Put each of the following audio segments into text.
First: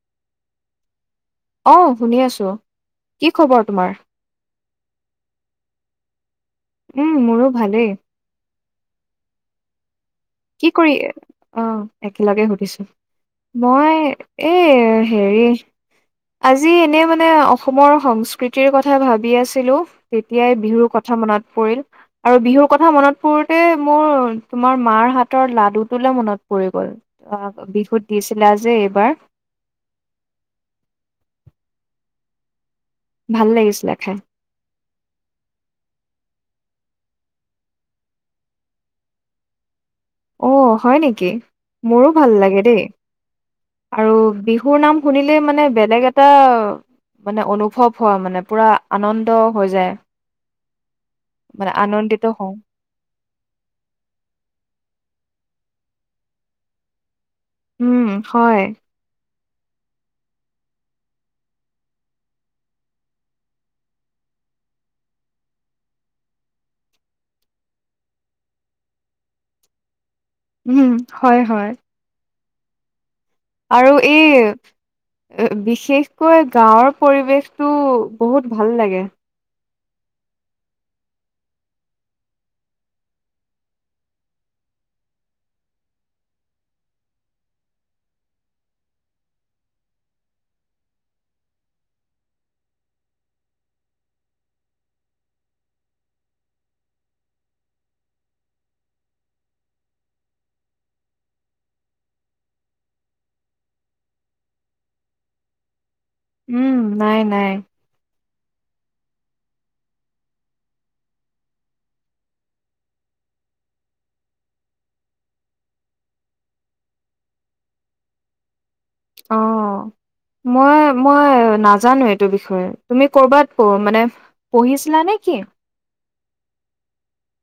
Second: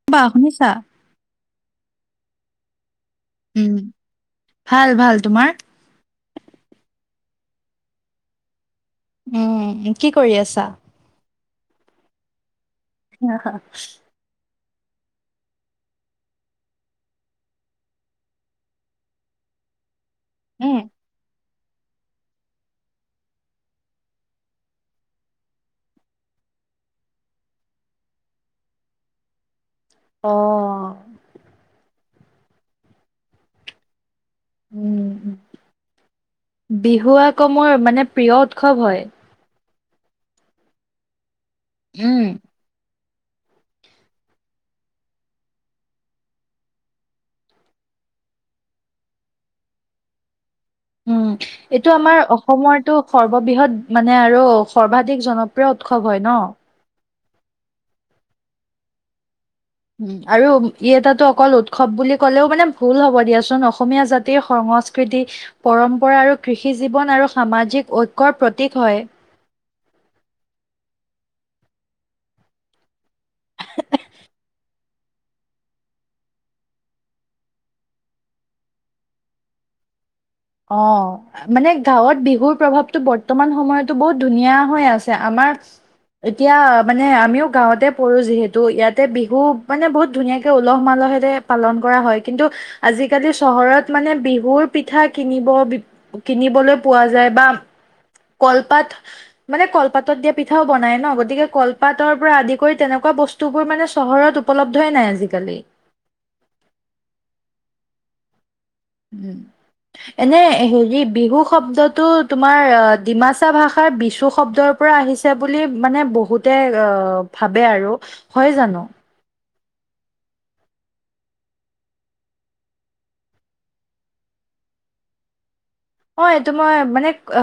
অ বা শুনিছা? অ শুনি আছো কি খবৰ উম, তোমাৰ? ভাল -ভাল। তোমাৰ? উম মোৰো ভালেই। উম। কি কৰি আছে? কি কৰি অ একেলগে সুধিছো মই এই হেৰি আজি এনে মানে অসমৰ সংস্কৃতিৰ কথা ভাবি আছিলো। তেতিয়াই উম। বিহুৰ কথা মনত পৰিল আৰু বিহুৰ কথা মনত পৰোতে মোৰ তোমাৰ মাৰ হাত ৰ লাডু তোলে মনত পৰি গ'ল। অ বিহুত দিছিলা যে এইবাৰ। আহ্। ভাল লাগিছিলে খাই। উম, বিহু আকৌ মোৰ মানে প্ৰিয় উৎসৱ হয়। অ, হয় নেকি? মোৰো উম। ভাল লাগে দেই। আৰু বিহুৰ নাম শুনিলে মানে বেলেগ এটা। মানে অনুভৱ হয়। মানে পোৰা আনন্দ হৈ যায়। উম, মানে এইটো আমাৰ আনন্দিত হওঁ। অসমৰ এইটো সৰ্ববৃহৎ মানে আৰু সৰ্বাধিক জনপ্ৰিয় উৎসৱ হয় নহ। উম, হয়। উম, আৰু ই এটাটো অকল উৎসৱ বুলি ক'লেও মানে ভুল হ'ব দিয়াচোন। অসমীয়া জাতিৰ সংস্কত কৃতি পৰম্পৰা আৰু কৃষি জীৱন আৰু সামাজিক ঐক্যৰ প্ৰতীক হয়। উম, হয়, হয় আৰু এই। এই বিশেষকৈ গাঁৱৰ পৰিৱেশটো বহুত ভাল লাগে। অহ। মানে গাঁৱত বিহুৰ প্ৰভাৱটো বৰ্তমান সময়তো বহুত ধুনীয়া হৈ আছে আমাৰ এতিয়া মানে আমিও গাঁৱতে পঢ়ো যিহেতু ইয়াতে বিহু মানে বহুত ধুনীয়াকে উলহ-মালহেৰে পালন কৰা হয়। কিন্তু আজিকালি চহৰত মানে বিহুৰ পিঠা কিনিব কিনিবলৈ পোৱা যায় বা কলপাত মানে কলপাতত দিয়া পিঠাও বনাই নহ গতিকে কলপাতৰ পৰা আদি কৰি তেনেকুৱা বস্ বস্তুবোৰ মানে চহৰত উপলব্ধই নাই আজিকালি। উম, নাই, নাই উম। এনে হেৰি বিহু শব্দটো তোমাৰ ডিমাচা ভাষাৰ বিচু শব্দৰ পৰা আহিছে বুলি মানে বহুতে অ ভাবে আৰু হয় জানো। অহ। মই মই নাজানো এইটো বিষয়ে তুমি কৰবাত কওঁ মানে পঢ়িছিলা নেকি। অহ, এইটো মই মানে অ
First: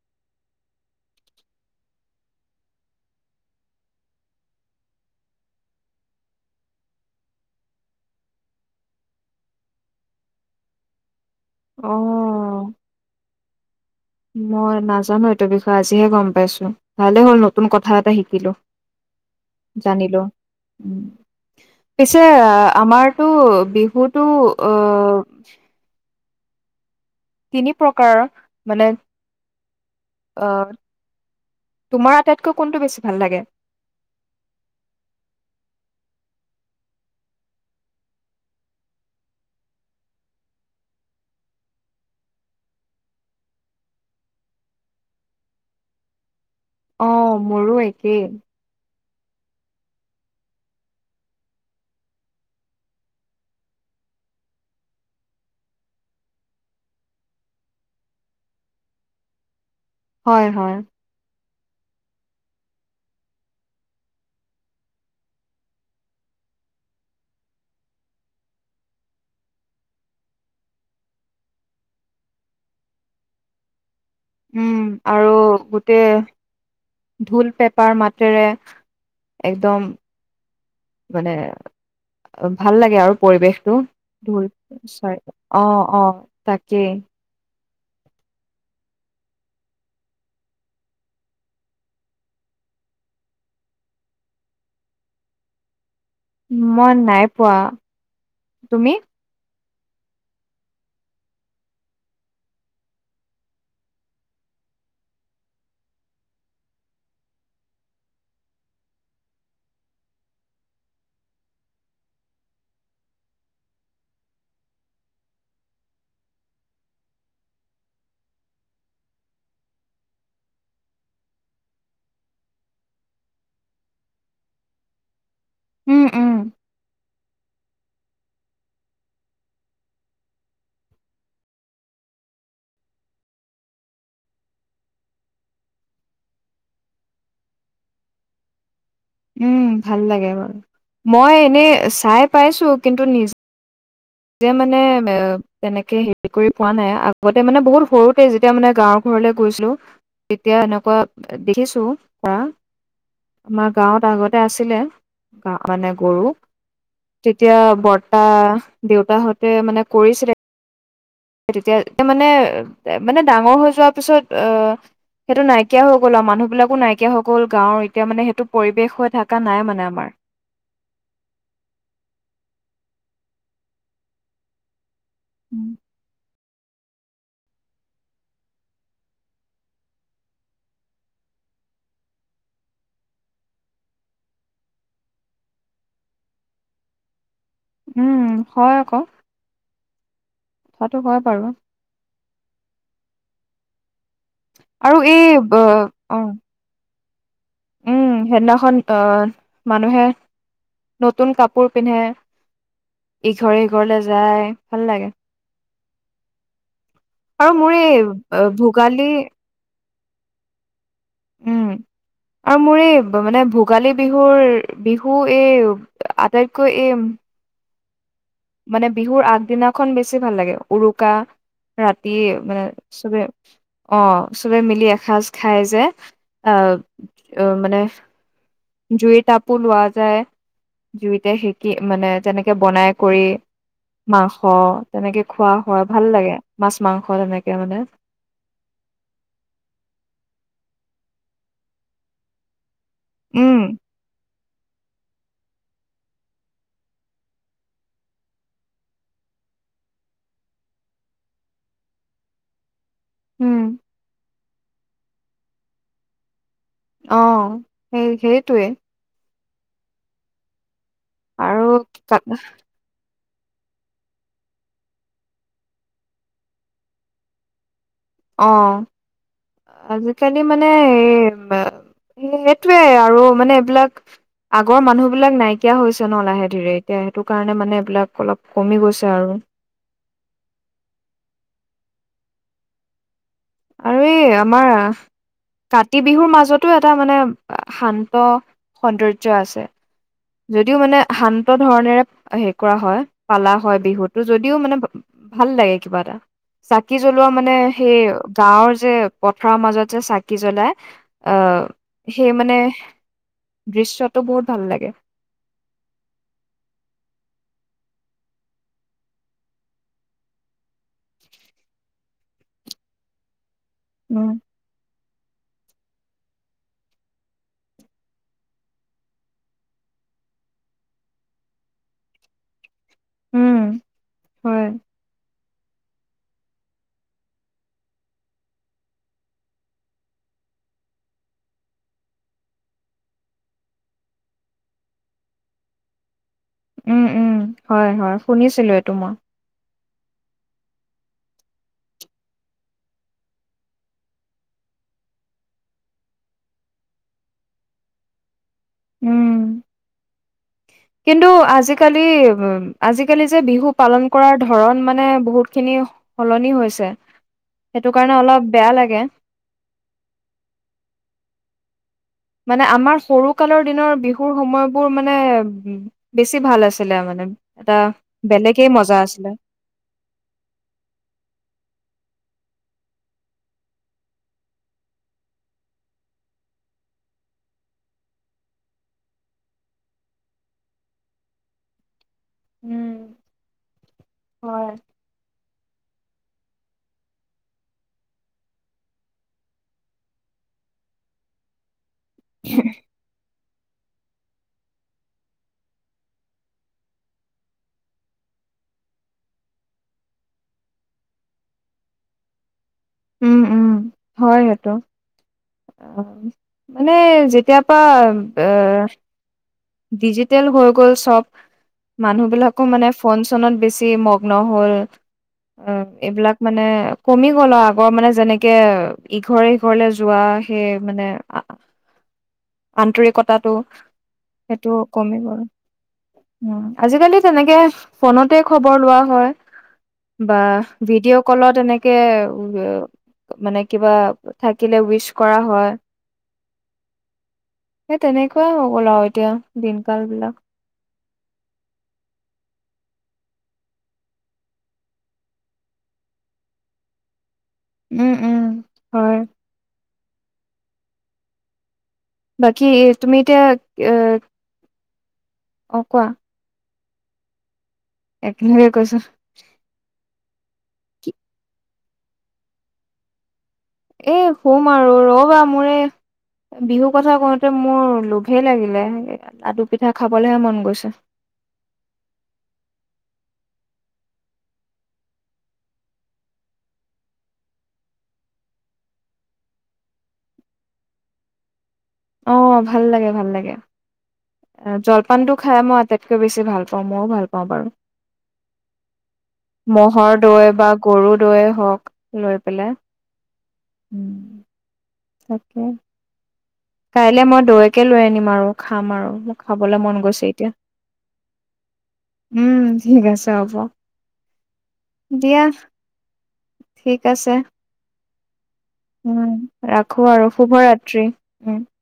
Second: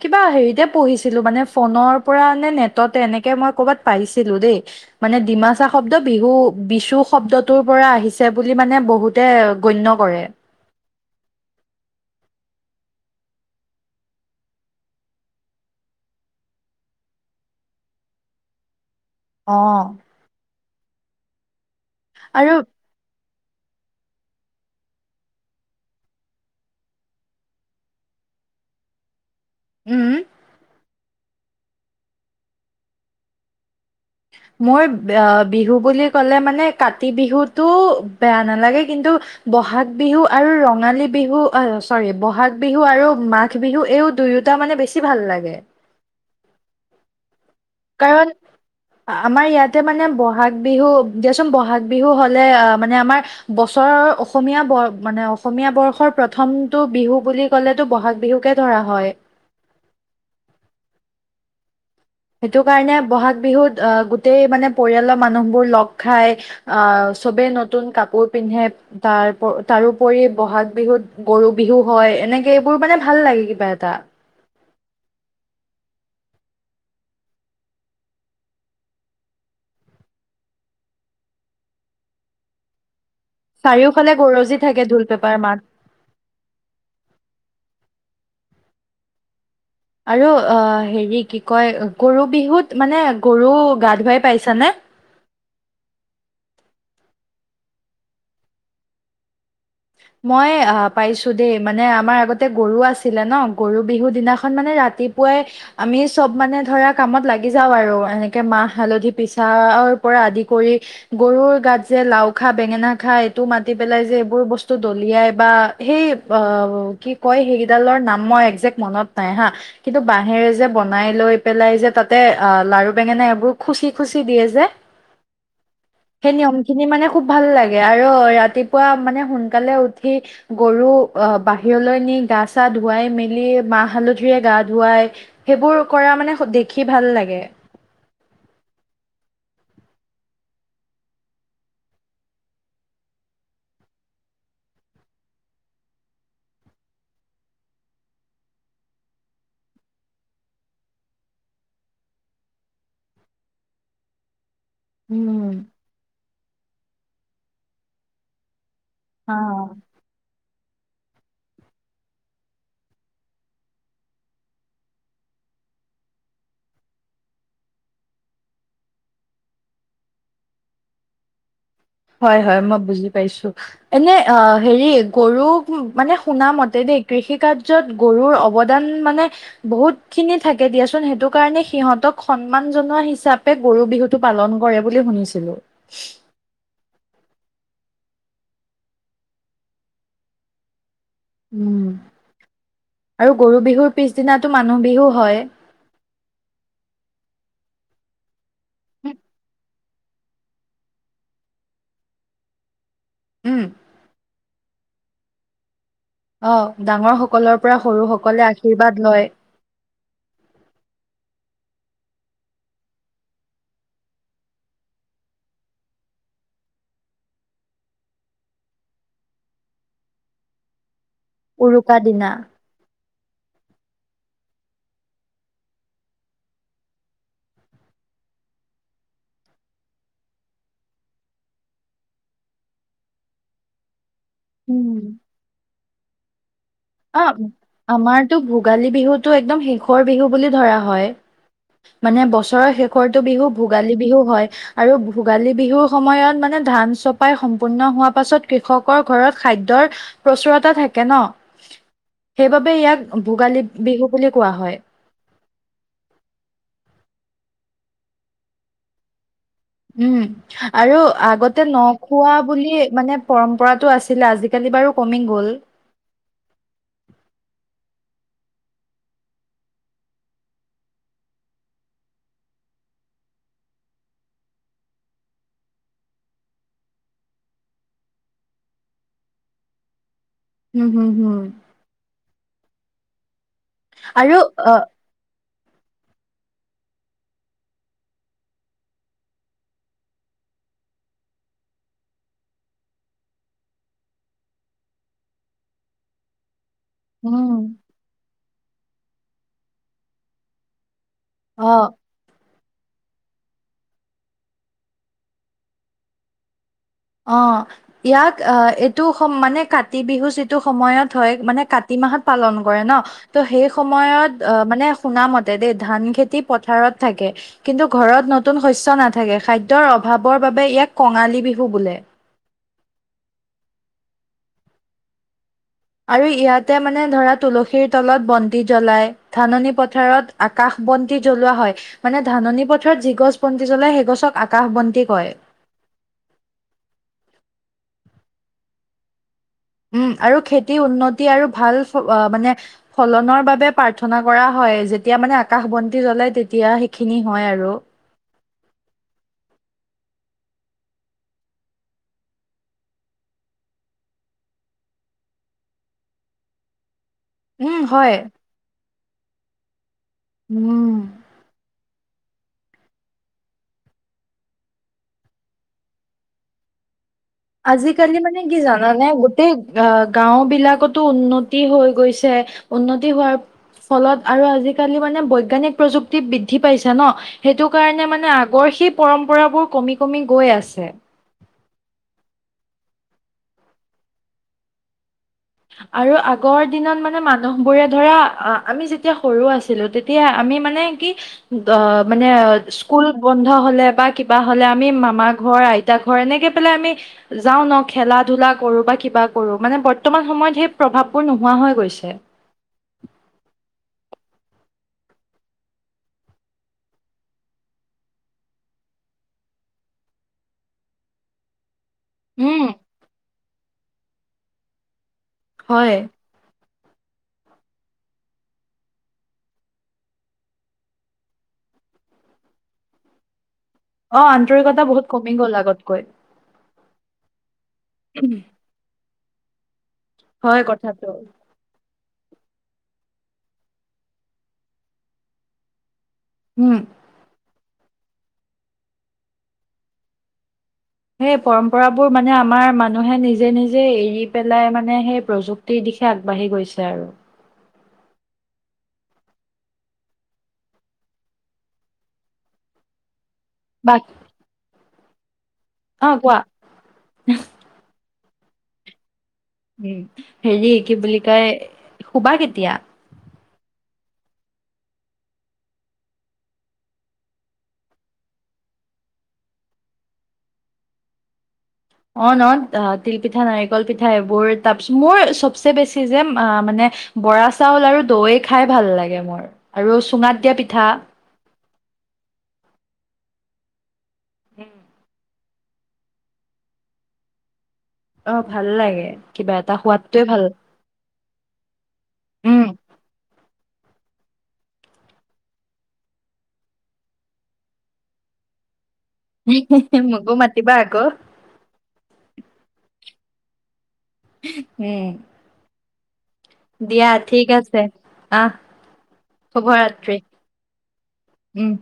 কিবা হেৰিতে পঢ়িছিলোঁ মানে ফোনৰ পৰা নেট ততে এনেকে মই কৰ'বাত পাইছিলো দেই। মানে ডিমাচা শব্দ বিহু বিচু শব্দটোৰ পৰা আহিছে বুলি মানে বহুত তে গণ্য কৰে। অহ। মই নাজানো এইটোৰ বিষয়ে আজিহে গম পাইছো। ভালে হল নতুন কথা এটা শিকিলো। অ জানিলো উম পিছে আৰু আহ, আমাৰতো বিহুতো অহ তিনি প্ৰকাৰ মানে উম অ তোমাৰ আটাইতকৈ কোনটো বেছি ভাল লাগে। মোৰ বিহু বুলি ক'লে মানে কাতি বিহুটো বেয়া নালাগে কিন্তু বহাগ বিহু আৰু ৰঙালী বিহু আহ চৰি বহাগ বিহু আৰু মাঘ বিহু এইও দুয়োটা মানে বেছি ভাল লাগে। অহ, মোৰো এক কাৰণ আমাৰ ইয়াতে মানে বহাগ বিহু দিয়াচোন ব'হাগ বিহু হ'লে মানে আমাৰ বছৰৰ অসমীয়া মানে অসমীয়া বৰ্ষৰ প্ৰথমটো বিহু বুলি কলেতো বহাগ বিহুকে ধৰা হয়। হয়, হয় সেইটো কাৰণে ব'হাগ বিহুত আহ গোটেই মানে পৰিয়ালৰ মানুহবোৰ লগ খাই। আহ, চবেই নতুন কাপোৰ পিন্ধে তাৰ তাৰোপৰি বহাগ বিহুত গৰু বিহু হয়, এনেকে এইবোৰ মানে ভাল লাগে কিবা এটা। উম, আৰু গোটে ঢোল, পেপাৰ মাতেৰে, একদম মানে, অ ভাল লাগে আৰু। পৰিৱেশটো, চাৰিওফালে ঢোল গৰজি থাকে ঢোল চয় পেপাৰ মাত অ অ তাকে। আৰু অ হেৰি কি কয়, গৰু বিহুত মানে গৰু গা ধুৱাই পাইছানে? মই নাই পোৱা, তুমি? মই অ পাইছোঁ দেই। মানে আমাৰ আগতে গৰু আছিলে ন, গৰু বিহু দিনাখন মানে ৰা তিপুৱাই আমি চব মানে ধৰা কামত লাগি যাওঁ আৰু, এনেকে মাহ হালধি পিছা অৰ পৰা আদি কৰি। গৰুৰ গাত যে লাও খা, বেঙেনা খা এইটো মাতি পেলাই যে এইবোৰ বস্ তু দলিয়াই বা সেই অ কি কয় সেইকেইডালৰ নাম, মই একজেক্ট মনত নাই হা। কিন্তু বাঁহেৰে যে বনাই লৈ পেলাই যে তাতে অ, লাৰু বেঙেনা এইবোৰ খুচি খুচি দিয়ে যে। [inaudible] উম সেই নিয়ম খিনি মানে খুব ভাল লাগে। আৰু ৰাতিপুৱা মানে সোনকালে উঠি গৰু অহ বাহিৰলৈ নি গা-চা ধুৱাই মেলি মাহ হালধিৰে গা ধুৱায়। সেইবোৰ কৰা মানে স দেখি ভাল লাগে। উম, ভাল লাগে বাৰু। মই এনে চাই পাইছোঁ, কিন্তু নি জে মানে এ তেনেকে হেৰি কৰি পোৱা নাই। আগতে মানে বহুত সৰুতে যেতিয়া মানে গাঁৱৰ ঘৰলে গৈছিলো। তেতিয়া এনেকুৱা দেখিছো ধৰা, আমাৰ গাঁৱত আগতে আছিলে। উম গা মানে গৰু। তেতিয়া বৰ্তা, দেউতাহঁতে অ'। মানে কৰিছিলে। এ তেতিয়া মানে, মানে ডাঙৰ হৈ যোৱাৰ পিছত আহ সেইটো নাইকিয়া হৈ গ'ল আও মানুহ বিলাকো নাইকিয়া হৈ গ'ল। গাঁৱৰ এতিয়া মানে, সেইটো পৰিৱেশ হৈ থকা নাই মানে আমাৰ। হয়, হয়। মই বুজি পাইছোঁ। এনে অ হেৰি, গৰু উ মানে শুনা মতে দেই। কৃষি-কাৰ্য্যত গৰুৰ অৱদান মানে বহুত খিনি থাকে দিয়াচোন। সেইটো কাৰণে সিহঁতক সন্মান জনোৱা হিচাপে গৰু বিহু টো পালন কৰে বুলি শুনিছিলো। [inaudible] উম, হয় আক'। কথাতো হয় বাৰু। উম। আৰু গৰু বিহুৰ পিছদিনাটো মানুহ আৰু বিহু এই হয়? ব অ। উম। সেইদিনাখন অ মানুহে নতুন কাপোৰ পিন্ধে। উম ইঘৰে সিঘৰলে যায়, ভাল লাগে। অ, ডাঙৰ আৰু সকলৰ মোৰ পৰা এই সৰু অ, সকলে ভোগালী আশীৰ্বাদ লয়। উম, আৰু মোৰ এই ব মানে ভোগালী বিহুৰ বিহু এই আটাইতকৈ এম মানে বিহুৰ আগদিনাখন বেছি ভাল লাগে। উৰুকা উৰুকা ৰাতি দিনা মানে চবে অ, চবে মিলি এসাজ খায় যে। আহ অ, মানে জুই টাপো লোৱা যায়। জুইতে শিকি, মানে তেনেকে বনাই কৰি। [unintelligible] হ উম তেনেকে খোৱা হয়, ভাল লাগে। মাছ-মাং অ, আমাৰ টো ভোগালী বিহুটো একদম শেষৰ বিহু বুলি ধৰা হয়। মানে বছৰৰ শেষ ৰটো বিহু উম ভোগালী বিহু হয়। আৰু ভোগালী বিহু সময়ত মানে ধান চপাই সম্পূৰ্ণ হোৱা পাছত কৃষকৰ ঘৰত খাদ্যৰ প্ৰচুৰতা থাকে ন, সেইবাবে ইয়াক উম ভোগালী বিহু বুলি কোৱা হয়। অ', সেই সেইটোৱে। উম, আৰু আৰু আগতে কা নখোৱা বুলি মানে পৰম্পৰাটো আছিলে, আজিকালি বাৰু কমি গ'ল। অ'। আজিকালি মানে, এই সেইটোৱে আৰু মানে এইবিলাক আগৰ মানুহ বিলাক নাইকিয়া হৈছে ন লাহে ধীৰে, এতিয়া সেইটো কাৰণে মানে, এইবিলাক অলপ কমি গৈছে আৰু। উম, হুম, হুম। আৰু এই আমাৰ কাতি বিহুৰ মাজতো এটা মানে, শান্ত, সৌন্দৰ্য আছে। যদিও মানে, শান্ত ধৰনেৰে হেৰি কৰা হয়, পালা হয় বিহুটো, যদিও মানে ভাল লাগে কিবা এটা। চাকি জ্বলোৱা মানে, উম সেই গাঁৱৰ যে পথাৰৰ মাজত যে চাকি জ্বলাই। অ', সেই মানে দৃশ্যটো বহুত ভাল লাগে। অ'। ইয়াক আহ এইটো সম মানে, কাতি বিহু যিটো সময়ত হয়, মানে কাতি মাহত পালন কৰে ন। ত' সেই উম সময়ত অ', মানে শুনা মতে দেই, ধান খেতি পথাৰত থাকে। কিন্তু, ঘৰত নতুন শস্য নাথাকে, খাদ্যৰ অভাৱৰ বাবে ইয়াক কঙালী বিহু বোলে। উম, হয়। আৰু, ইয়াতে মানে ধৰা, তুলসীৰ তলত বন্তি জ্বলায়। ধাননি পথাৰত, আকাশ বন্তি জ্বলোৱা হয়। মানে, ধাননি পথাৰত যি গছ বন্তি জ্বলায়, সেই গছক আকাশ বন্তি কয়। উম, উম, হয়, হয়, শুনিছিলো এইটো মই। উম, আৰু খেতিৰ উন্নতি আৰু ভাল মানে ফলনৰ বাবে প্ৰাৰ্থনা কৰা হয়, যেতিয়া মানে আকাশ বন্তি জ্বলে, তেতিয়া সেইখিনি হয় আৰু। উম। কিন্তু, আজিকালি, আজিকালি যে, বিহু পালন কৰাৰ ধৰণ মানে বহুত খিনি সলনি হৈছে, উম, সেইটো হয় কাৰণে অলপ বেয়া লাগে। উম। মানে, আমাৰ সৰু কালৰ দিনৰ বিহুৰ সময়বোৰ মানে বেছি ভাল আছিলে মানে। এটা আজিকালি মানে কি, বেলেগেই মজা জানানে আছিলে। গোটেই আহ গাঁও বিলাকতো উন্নতি হৈ গৈছে, উন্নতি হোৱাৰ ফলত, আৰু আজিকালি মানে বৈজ্ঞানিক প্ৰযুক্তি বৃদ্ধি পাইছে ন। সেইটো কাৰণে মানে, আগৰ সেই পৰম্পৰাবোৰ কমি, কমি গৈ আছে। উম হয়। আৰু আগৰ দিনত মানে মানুহ বোৰে ধৰা, আমি যেতিয়া সৰু আছিলো তেত তিয়া আমি মানে, কি দ মানে স্কু স্কুল বন্ধ হ'লে, বা কিবা হ'লে, আমি মামা ঘৰ, আইতা ঘৰ এনেকে পেলাই আমি যাও ন খেলা-ধূলা কৰো, বা কিবা কৰো, মানে বৰ্তমান সময়ত সেই প্ৰভাৱবোৰ নোহোৱা হৈ গৈছে। উম, উম, হয়, সেটো। মানে যেতিয়া পৰা এ ডিজিটেল হৈ গ'ল চব, মানুহ বিলাকো উম মানে ফোন-চোনত বেছি মগ্ন হ'ল, হয় এইবিলাক মানে কমি গ'ল,, আৰু আগৰ মানে যেনেকে ইঘৰে সিঘৰলে যোৱা সেই মানে। আন্তৰিকতাটো, অ আন্তৰিকতা বহুত কমি গ গ'ল আগতকৈ উ আজিকালি তেনেকে ফোনতে খব [unintelligible] লোৱা হয় বা হয় কথাটো ভিডিঅ' ক্ললত এনেকে উ মানে কিবা থাকিলে উইচ কৰা হয়। হম। সেই তেনেকুৱাই গ'ল, আ, ৰু এতিয়া দিন কাল বিলাক। সেই পৰম্পৰাবোৰ মানে আমাৰ মানুহে নিজে নিজে এৰি পেলাই মানে সেই প্ৰযুক্তি যি দিশে আগবাঢ়ি গৈছে আৰু। উম উম হয় বাকী এ' তুমি এতিয়া বাক অঁ কোৱা একেষাৰে কৈচো। হেৰি কি বুলি কয় শুবা কেতিয়া? এ শুম আৰু ৰবা, মোৰ এ বিহু কথা কওঁতে মোৰ লোভেই লাগিলে, লাডু পিঠা খাবলেহে মন গৈছে। অ' ন তিলপিঠা নাৰিকল পিঠা এইবোৰ, তাৰপিছত মোৰ চবচে বেছি যে মানে বৰা চাউল আৰু দৈ খাই ভাল লাগে মোৰ, আৰু চুঙাত দিয়া পিঠা। অ' ভাল লাগে ভাল লাগে, জলপানটো খাই মই আটাইতকৈ বেছি ভাল পাওঁ, মইও ভাল পাওঁ বাৰু। অ' ভাল লাগে কিবা এটা ম'হৰ সোৱাদটোয়ে ভাল দৈ বা গৰু দৈয়ে হওঁক লৈ, উম, পেলাই, তাকে। কাইলে মই দৈকে লৈ আনিম আৰু খাম আৰু। খাবলৈ মন গৈছে মকো এতিয়া মাতিবা আকৌ। উম ঠিক আছে হ'ব। উম দিয়া দিয়া, ঠিক আছে। আহ উম শুভ ৰাখো ৰাত্ৰি। আৰু শুভৰাত্ৰি উম